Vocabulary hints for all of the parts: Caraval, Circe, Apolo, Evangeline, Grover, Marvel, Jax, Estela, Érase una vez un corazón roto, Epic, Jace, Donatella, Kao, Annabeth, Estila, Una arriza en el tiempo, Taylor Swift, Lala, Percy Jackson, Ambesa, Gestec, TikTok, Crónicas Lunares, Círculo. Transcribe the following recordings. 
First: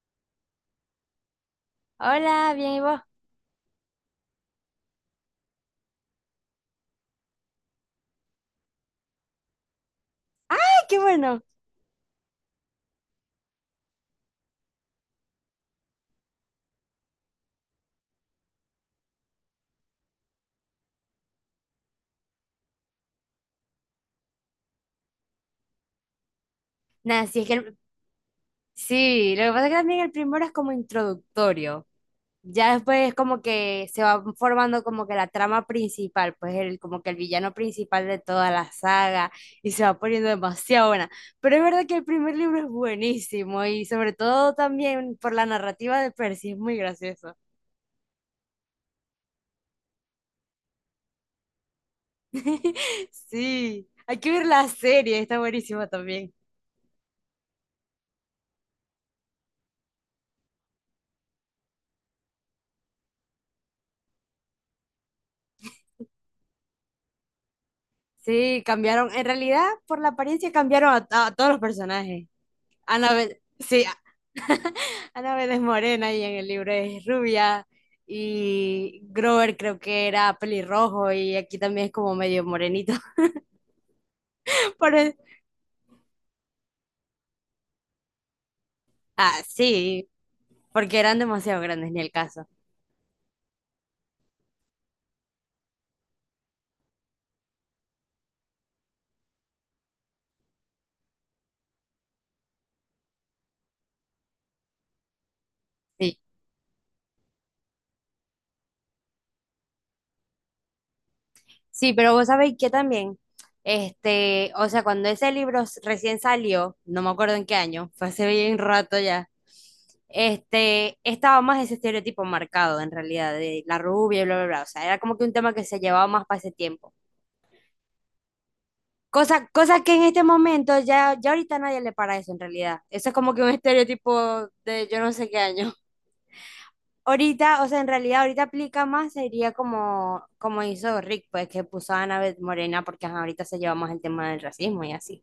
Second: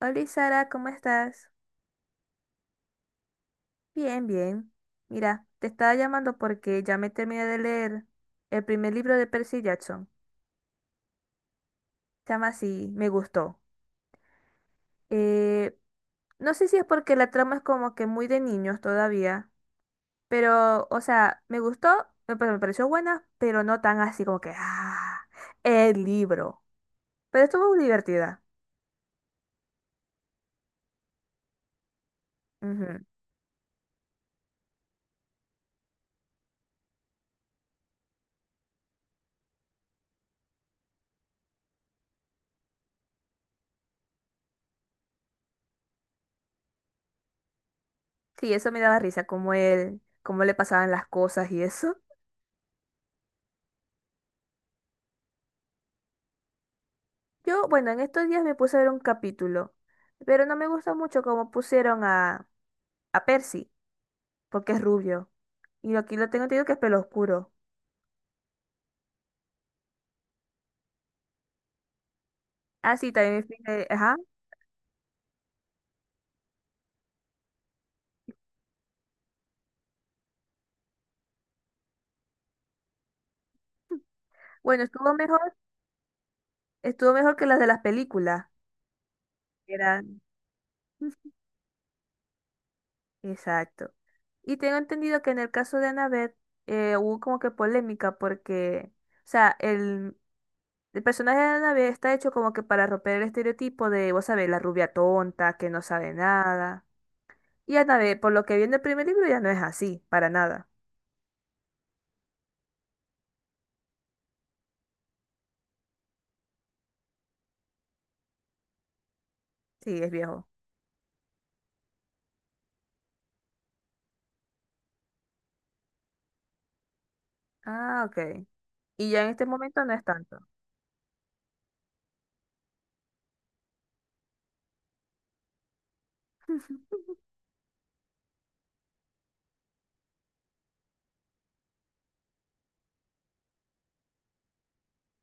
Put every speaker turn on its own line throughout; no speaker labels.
Hola Sara, ¿cómo estás?
Hola, bien, ¿y vos?
Bien, bien. Mira, te estaba llamando porque ya me terminé de leer el primer libro de Percy Jackson.
¡Ay, qué bueno!
Se llama así, me gustó. Eh, no sé si es porque la trama es como que muy de niños todavía, pero, o sea, me gustó, me pareció buena, pero no tan así como que, ah, el libro.
Nada, sí,
Pero estuvo muy divertida.
sí, lo que pasa es que también el primero es como introductorio. Ya
Ujú.
después es como que se va formando como que la trama principal, pues como que el villano principal de toda la saga y se va poniendo demasiado buena. Pero es verdad que el primer libro es buenísimo y sobre todo también por la narrativa de Percy, es muy gracioso.
Sí, eso me daba risa, como él, cómo le pasaban las cosas y eso.
Sí, hay que ver la serie, está buenísima también.
Yo, bueno, en estos días me puse a ver un capítulo, pero no me gusta mucho cómo pusieron a Percy, porque es rubio. Y aquí lo tengo entendido que es pelo oscuro.
Sí, cambiaron, en realidad por la apariencia cambiaron a todos los personajes.
Ah, sí, también me
Sí,
fijé, ajá.
Ana Vélez Morena y en el libro es rubia. Y Grover creo que era pelirrojo y aquí también es como medio morenito.
Bueno,
Por el-
estuvo mejor que las de las películas.
Ah, sí,
Eran.
porque eran demasiado grandes, ni el caso.
Exacto. Y tengo entendido que en el caso de Annabeth hubo como que polémica porque, o sea, el personaje de Annabeth está hecho como que para romper el estereotipo de, vos sabés, la rubia tonta, que no sabe
Sí,
nada. Y Anabel, por lo que vi en el primer libro, ya no es así, para nada.
sí, pero vos sabéis que también, este, o sea, cuando ese libro recién salió, no me acuerdo en qué año, fue hace bien rato ya,
Sí, es viejo.
este, estaba más ese estereotipo marcado en realidad de la rubia y bla, bla, bla. O sea, era como que un tema que se llevaba más para ese tiempo.
Ah, ok. Y ya en este
Cosa
momento no
que en
es
este
tanto.
momento ya, ya ahorita nadie le para eso en realidad. Eso es como que un estereotipo de yo no sé qué año. Ahorita, o sea, en realidad ahorita aplica más, sería como, como hizo Rick, pues que puso a Annabeth Morena porque ajá, ahorita se lleva más el tema del racismo y así.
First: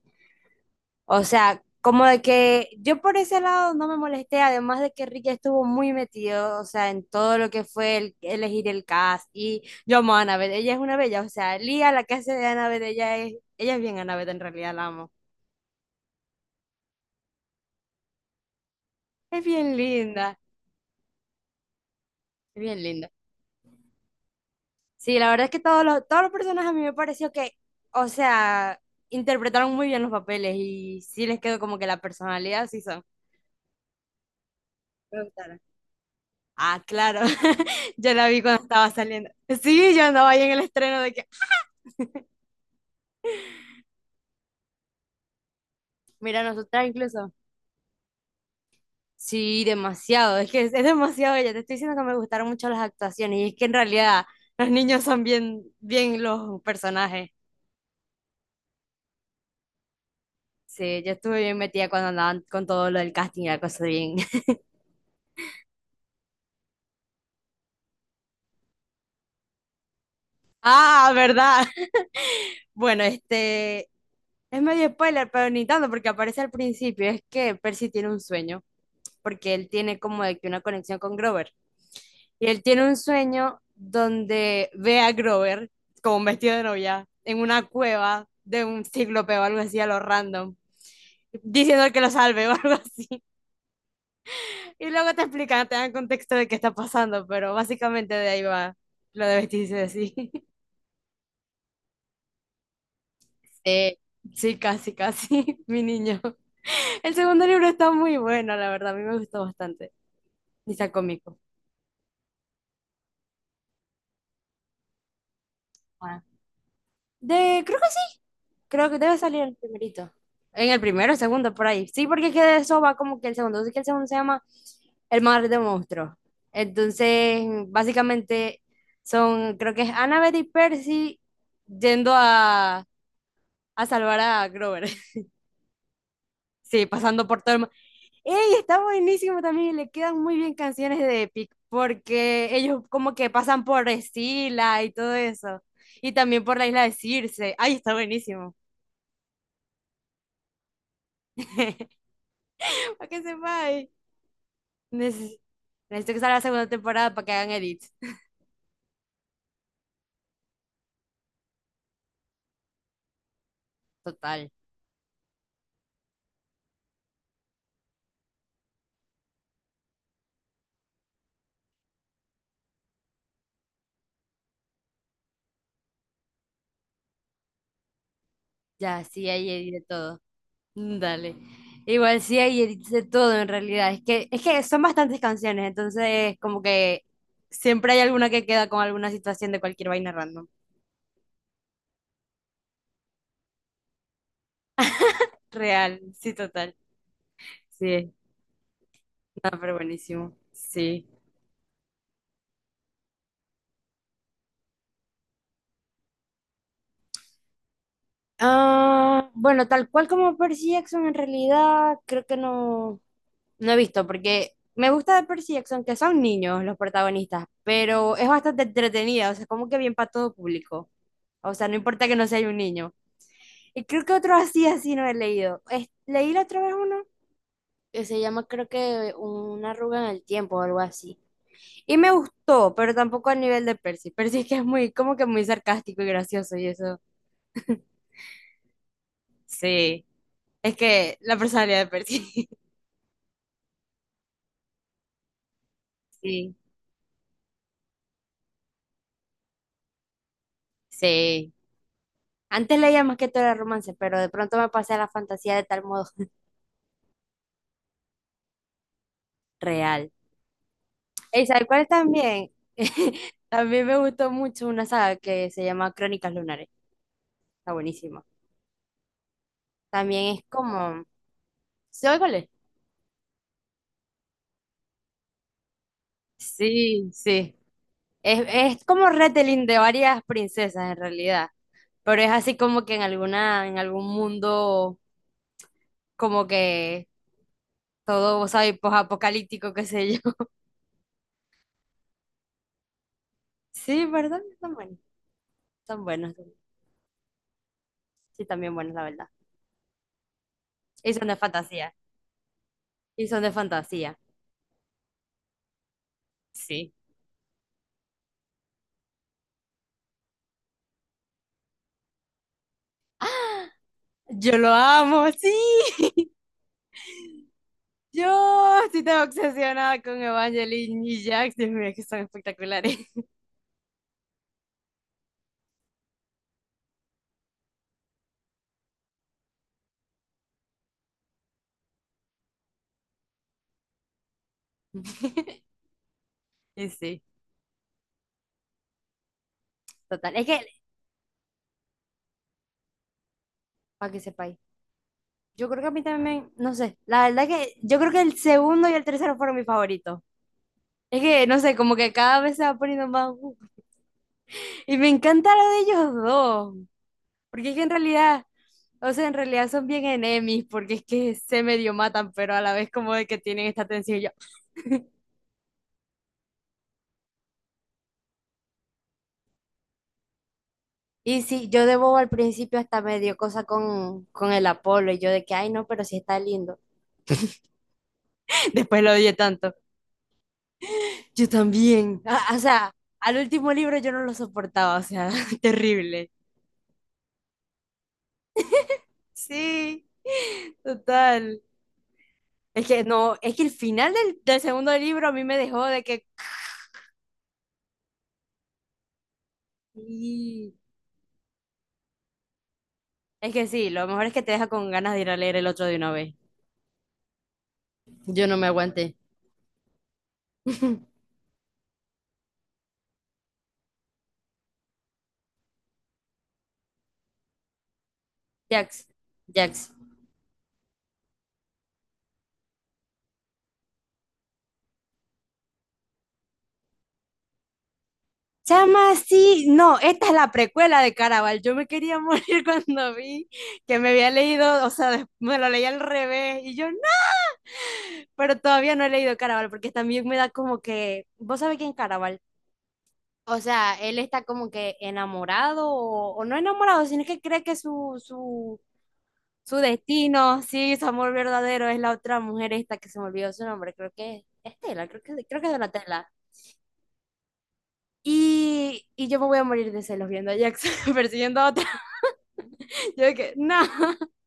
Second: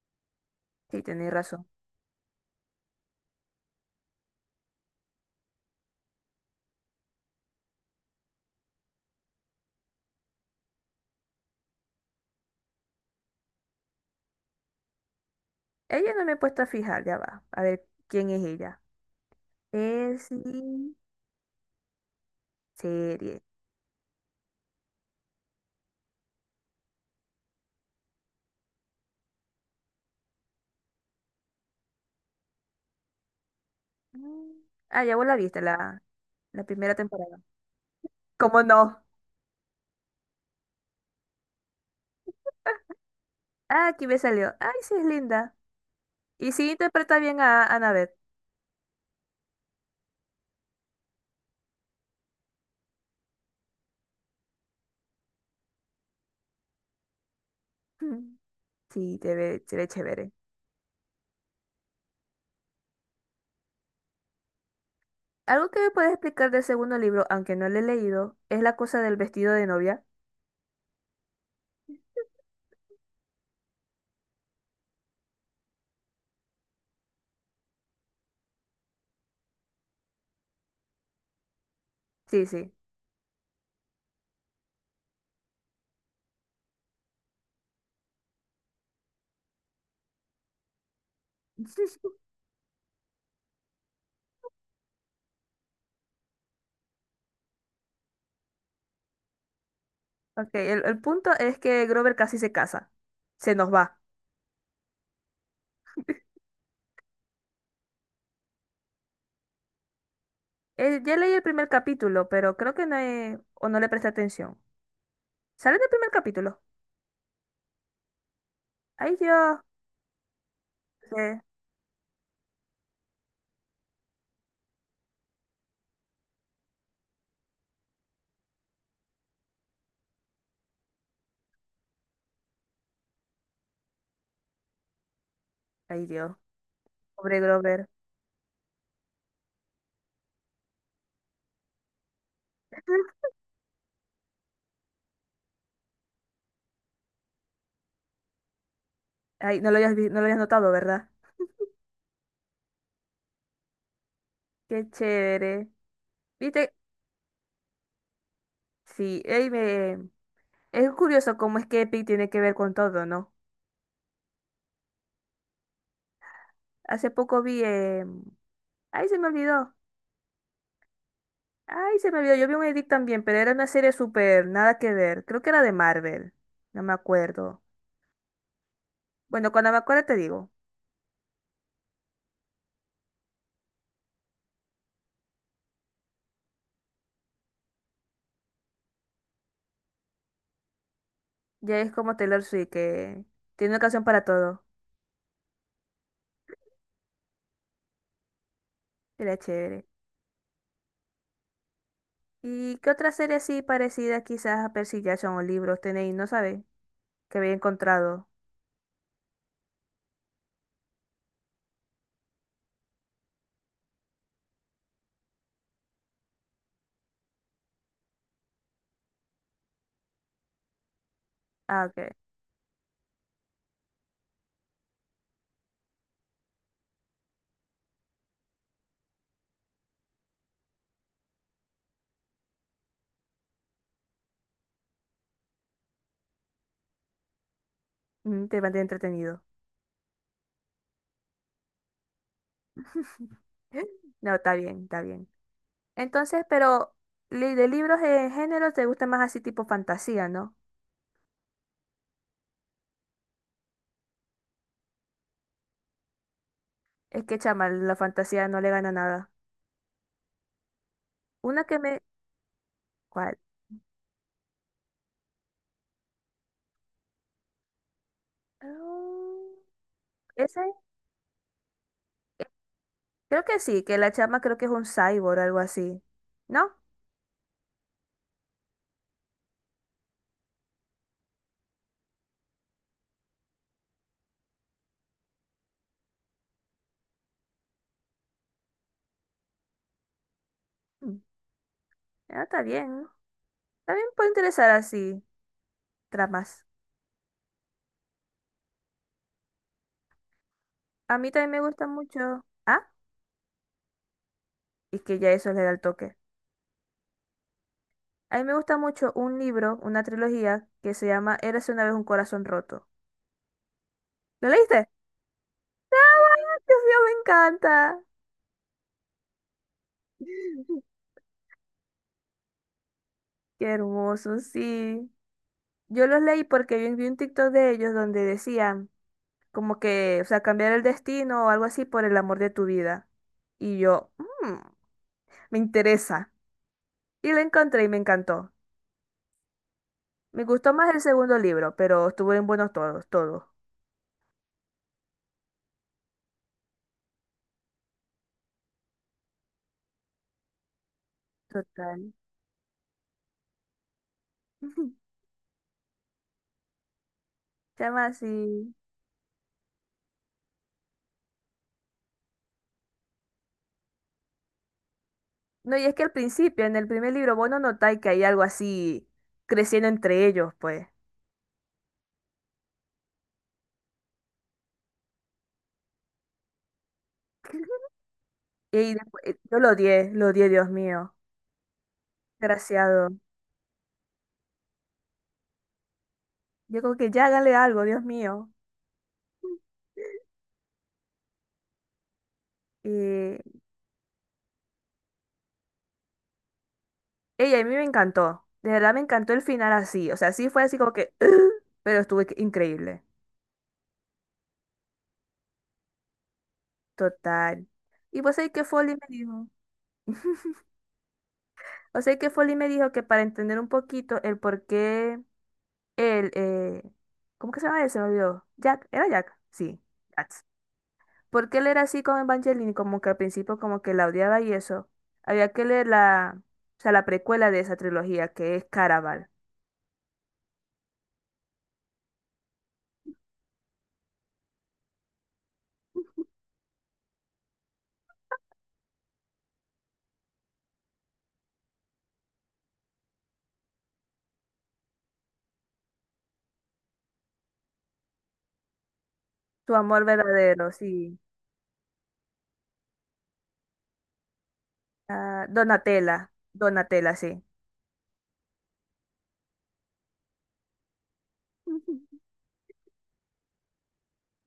Sí,
O
tenéis
sea,
razón.
como de que yo por ese lado no me molesté, además de que Rick estuvo muy metido, o sea, en todo lo que fue elegir el cast y yo amo a Annabeth, ella es una bella, o sea, Lía, la que hace de Annabeth, ella es bien Annabeth en realidad, la amo.
Ella no me he puesto a fijar, ya va. A ver, ¿quién es ella?
Es bien
Es
linda, es bien linda.
serie.
Sí, la verdad es que todos los personajes a mí me pareció que, o sea, interpretaron muy bien los papeles y sí les quedó como que la personalidad sí son.
Mm. Ah, ya
Me
vos la
gustaron.
viste, la
Ah,
primera
claro.
temporada.
Yo la vi cuando
¿Cómo
estaba
no?
saliendo. Sí, yo andaba ahí en el estreno de que.
Ah, aquí me salió. Ay, sí, es linda.
Mira,
Y sí
nosotras
interpreta
incluso.
bien a Annabeth.
Sí, demasiado. Es que es demasiado ella. Te estoy diciendo que me gustaron mucho las actuaciones y es que en realidad los niños son bien, bien los personajes.
Mm. Sí, se ve chévere.
Sí, yo estuve bien metida cuando andaban con todo lo del casting y la cosa bien.
Algo que me puedes explicar del segundo libro, aunque no lo he leído, es la cosa del vestido de novia.
Ah, ¿verdad? Bueno, este es medio spoiler, pero ni tanto porque aparece al principio. Es que Percy tiene un sueño, porque él tiene como de que una conexión con Grover.
Sí,
Y él
sí.
tiene un sueño donde ve a Grover como vestido de novia en una cueva de un cíclope o algo así a lo random,
Sí,
diciendo que
sí.
lo salve o algo así. Y luego te explican, te dan contexto de qué está pasando, pero básicamente de ahí va lo de vestirse así.
Ok, el punto es que Grover casi se casa. Se nos
Sí,
va.
sí, casi, casi, mi niño. El segundo libro está muy bueno, la verdad, a mí me gustó bastante. Y está
Ya leí
cómico.
el primer capítulo, pero creo que o no le presté atención. Sale en el primer
Bueno,
capítulo.
Creo que sí, creo que
Ay,
debe salir el
Dios.
primerito. En el primero,
Eh,
segundo, por ahí. Sí, porque es que de eso va como que el segundo. Así que el segundo se llama El mar de monstruos. Entonces, básicamente son, creo que es Annabeth y Percy yendo a salvar a Grover.
Ay, Dios.
Sí, pasando
Pobre
por todo el
Grover.
¡Ey! Está buenísimo también, le quedan muy bien canciones de Epic, porque ellos como que pasan por Estila y todo eso, y también por la isla de Circe. ¡Ay, está buenísimo!
Ay, no lo habías notado, ¿verdad?
Para que sepáis.
Qué
Neces-
chévere.
Necesito que salga la segunda
¿Viste?
temporada para que hagan edits.
Sí, ey, me... es curioso cómo es que Epic tiene que ver con todo, ¿no?
Total.
Hace poco vi... Ay, se me olvidó. Ay, se me olvidó, yo vi un edit también, pero era una serie súper, nada que ver. Creo que era de Marvel, no me acuerdo.
Ya, sí hay
Bueno,
edits
cuando me
de
acuerdo te
todo.
digo.
Mm, dale. Igual sí hay edits de todo en realidad. Es que son bastantes canciones, entonces como que siempre hay alguna que queda con alguna situación de cualquier vaina random.
Ya es como Taylor Swift, que tiene una canción para todo.
Real, sí, total. Sí.
Era
Ah, pero
chévere.
buenísimo. Sí.
¿Y qué otra serie así parecida quizás a Percy Jackson o libros tenéis? No sabéis que había encontrado.
Ah, bueno, tal cual como Percy Jackson, en realidad creo que no, no he visto, porque me gusta de Percy Jackson que son niños los protagonistas, pero es bastante entretenida, o sea, como que bien para todo público. O sea, no
Ah,
importa
ok.
que no sea un niño. Y creo que otro así, así no he leído. Leí la otra vez uno que se llama, creo que Una arruga en el tiempo o algo así. Y me gustó, pero tampoco al nivel de Percy. Percy es que es muy, como que muy sarcástico y gracioso y eso.
Mm, te mantiene entretenido.
Sí, es que la personalidad de Percy.
No, está bien, está bien. Entonces,
Sí,
pero de libros en género te gusta más así tipo fantasía, ¿no?
sí. Antes leía más que todo el romance, pero de pronto me pasé a la fantasía de tal modo
Es que chama, la fantasía no le gana nada.
real. ¿Y sabes
Una que
cuál
me...
también?
¿Cuál?
También me gustó mucho una saga que se llama Crónicas Lunares. Está buenísima.
Mm,
También es
Esa es-
como... ¿Sabes cuál es?
Creo que sí, que la chama creo que es un cyborg o algo así. ¿No?
Sí, sí. Es, es como retelling de varias princesas en realidad, pero es así como que en algún mundo como que todo, ¿sabes? Posapocalíptico, qué sé
Mm, ah, está bien.
Sí,
También puede
¿verdad?
interesar
Son buenos.
así
Son buenos.
tramas.
Sí, también buenos, la verdad. Y
A
son
mí
de
también me gusta
fantasía.
mucho... Ah,
Y son de fantasía.
y que ya eso le da el toque.
Sí.
A mí me gusta mucho un libro, una trilogía, que se llama Érase una vez un corazón roto. ¿Lo
Yo lo
leíste?
amo, sí.
Dios mío, me encanta.
Yo estoy tan obsesionada con Evangeline y Jax. Dios mío, es que son espectaculares.
Qué hermoso, sí. Yo los leí porque vi un TikTok de ellos donde decían... como que, o sea, cambiar el destino o algo así por el amor de tu vida. Y yo, "Mm, me interesa.
Y sí,
Y la encontré y me encantó.
total.
Me
Es que,
gustó más el segundo libro, pero estuvieron buenos todos, todos.
para que sepáis, yo creo que a mí también, no sé, la verdad que yo creo que el segundo y el tercero fueron mis favoritos. Es que, no sé, como
Total.
que cada vez se va poniendo más. Y me encanta lo de ellos dos. Porque es que en
Chama
realidad,
así.
o sea, en realidad son bien enemies, porque es que se medio matan, pero a la vez como de que tienen esta tensión.
No, y es que al principio, en el primer libro, vos no notáis que hay algo así creciendo entre ellos, pues.
Y sí, yo de bobo al principio hasta me dio cosa con, el Apolo y yo de que, ay, no, pero sí está lindo.
Y
después lo
después,
odié
yo
tanto.
lo odié, Dios mío.
Yo también. Ah, o sea,
Desgraciado.
al último libro yo no lo soportaba, o sea, terrible.
Yo como que ya hágale algo, Dios mío.
Sí, total. Es que no, es
Y
que el final del segundo libro a mí me dejó de que.
Ella, a mí me encantó. De verdad me encantó el final así. O sea, sí fue
Sí.
así como que, pero estuvo increíble.
Es que sí, lo mejor es que te deja con ganas de ir a leer el otro de una vez.
Total. Y pues
Yo
ahí
no
que
me
Foley me
aguanté.
dijo. O sea que Foley me dijo que para entender un poquito el por qué él, ¿cómo que se llama él? Se me olvidó. Jack,
Jax,
¿era Jack? Sí,
Jax.
Jax. ¿Por él era así con Evangeline? Como que al principio como que la odiaba y eso. Había que leer o sea, la precuela de esa trilogía, que es
Chama,
Caraval.
sí, no, esta es la precuela de Caraval. Yo me quería morir cuando vi que me había leído, o sea, me lo leí al revés y yo no, pero todavía no he leído Caraval porque también me da como que, ¿vos sabés quién es Caraval? O sea, él está como que enamorado o no enamorado, sino que cree que su, su,
Su
Su
amor
destino,
verdadero,
sí, su
sí.
amor verdadero es la otra mujer esta que se me olvidó su nombre, creo que es Estela, creo que,
Ah,
creo que es Donatella.
Donatella, Donatella, sí.
Y yo me voy a morir de celos viendo a Jackson persiguiendo a otra.
Ujú.
Yo de que, no,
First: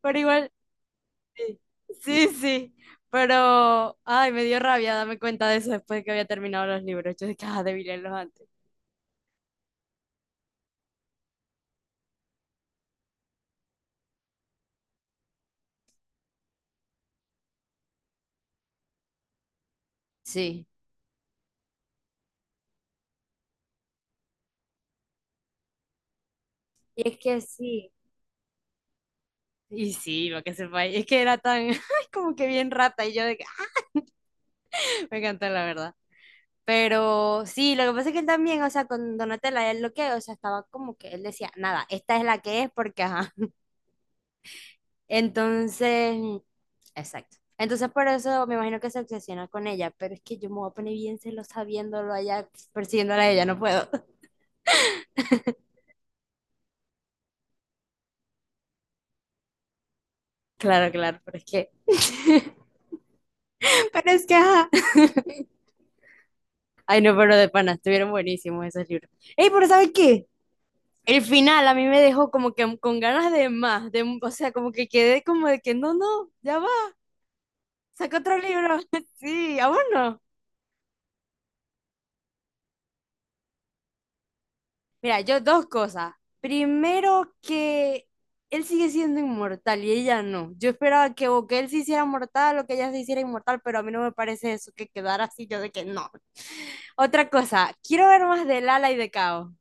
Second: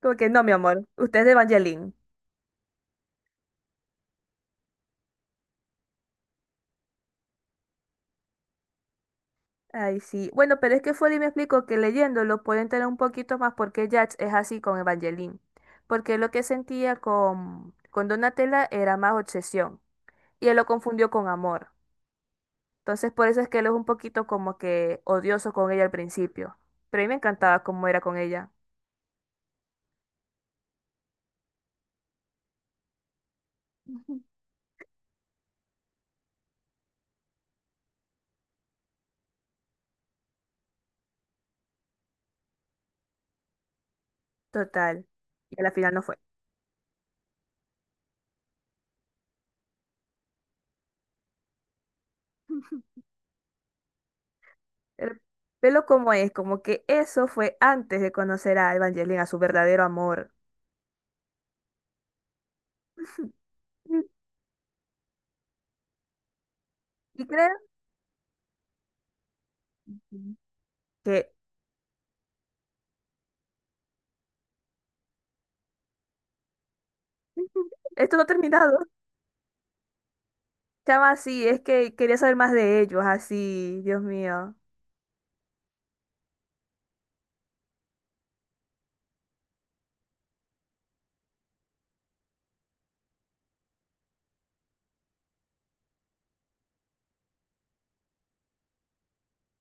Como
pero
que no,
igual,
mi amor, usted es de
sí,
Evangeline.
sí, sí. Pero, ay, me dio rabia darme cuenta de eso después de que había terminado los libros. Yo de que, ah, debí leerlos antes.
Ay, sí. Bueno, pero es que Foley me explicó que leyéndolo pueden tener un poquito más porque Jax es así con Evangeline. Porque lo que sentía con Donatella era más obsesión. Y él
Sí.
lo confundió con amor. Entonces, por eso es que él es un poquito como que odioso con ella al principio. Pero a
Y
mí me
es que
encantaba cómo
sí.
era con ella.
Y sí, lo que sepa. Y es que era tan, ay, como que bien rata. Y yo de que, me encantó, la verdad. Pero sí, lo que pasa es que él también, o sea, con Donatella, él lo que, o sea, estaba como que él decía, nada, esta es la que es porque, ajá.
Total. Y a la final no
Entonces,
fue.
exacto. Entonces, por eso me imagino que se obsesiona con ella, pero es que yo me voy a poner bien celosa viéndolo allá, persiguiéndola a ella, no puedo.
El pelo como es, como que eso fue antes de conocer a Evangeline, a su verdadero amor.
Claro, claro, pero es que, pero es que, ajá. Ay, no,
Y
pero de
creo
pana, estuvieron buenísimos esos libros. Ey, pero ¿sabes qué?
Ujú.
El
Que
final a mí me dejó como que con ganas de más, o sea, como que quedé como de que no, no, ya va.
esto
Sacó
no ha
otro libro.
terminado.
Sí, aún no.
Chama, sí, es que quería saber más de ellos, así, Dios mío.
Mira, yo dos cosas. Primero que él sigue siendo inmortal y ella no. Yo esperaba que o que él se hiciera mortal o que ella se hiciera inmortal, pero a mí no me parece eso que quedara así, yo de que no. Otra cosa, quiero ver más de Lala y de Kao.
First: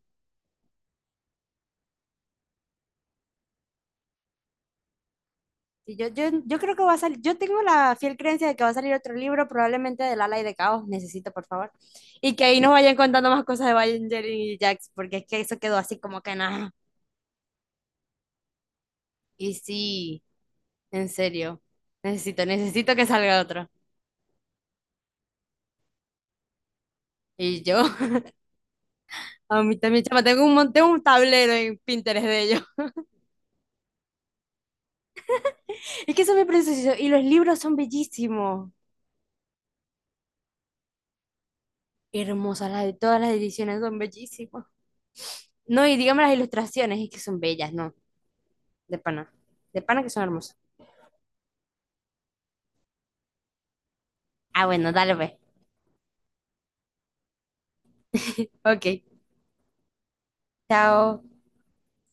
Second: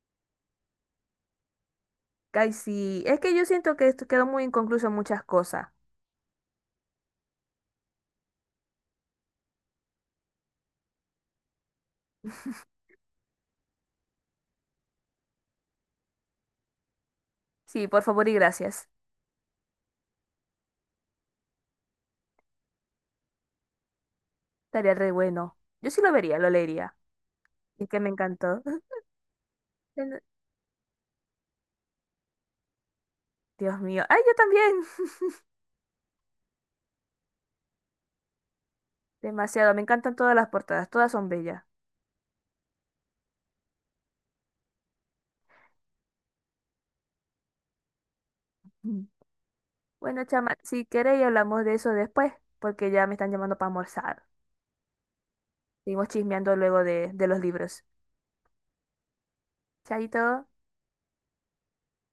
Ay, sí, es que yo siento que esto quedó muy inconcluso en muchas cosas.
Y yo creo que va a salir, yo tengo la fiel creencia de que va a salir otro libro, probablemente de Lala y de Caos, necesito por favor, y que ahí nos vayan contando más cosas de Evangeline y Jax, porque es que eso quedó así como que nada.
Sí, por favor y gracias.
Y sí, en serio, necesito que salga otro.
Estaría re bueno. Yo sí lo vería, lo leería.
Y yo,
Es que me encantó.
a mí también,
Ten-
chama, tengo un tablero en Pinterest de ellos.
Dios mío. Ay, yo también.
Es que son muy preciosos y los libros son bellísimos.
Demasiado, me encantan todas las portadas, todas son bellas.
Hermosas, las de todas las ediciones son bellísimas. No, y digamos las ilustraciones, es que son bellas, ¿no? De
Mm.
pana. De pana que son
Bueno,
hermosas.
chama, si queréis hablamos de eso después, porque ya me están llamando para almorzar.
Ah, bueno, dale, pues.
Seguimos chismeando luego de los libros.
Ok,
Chaito.
chao.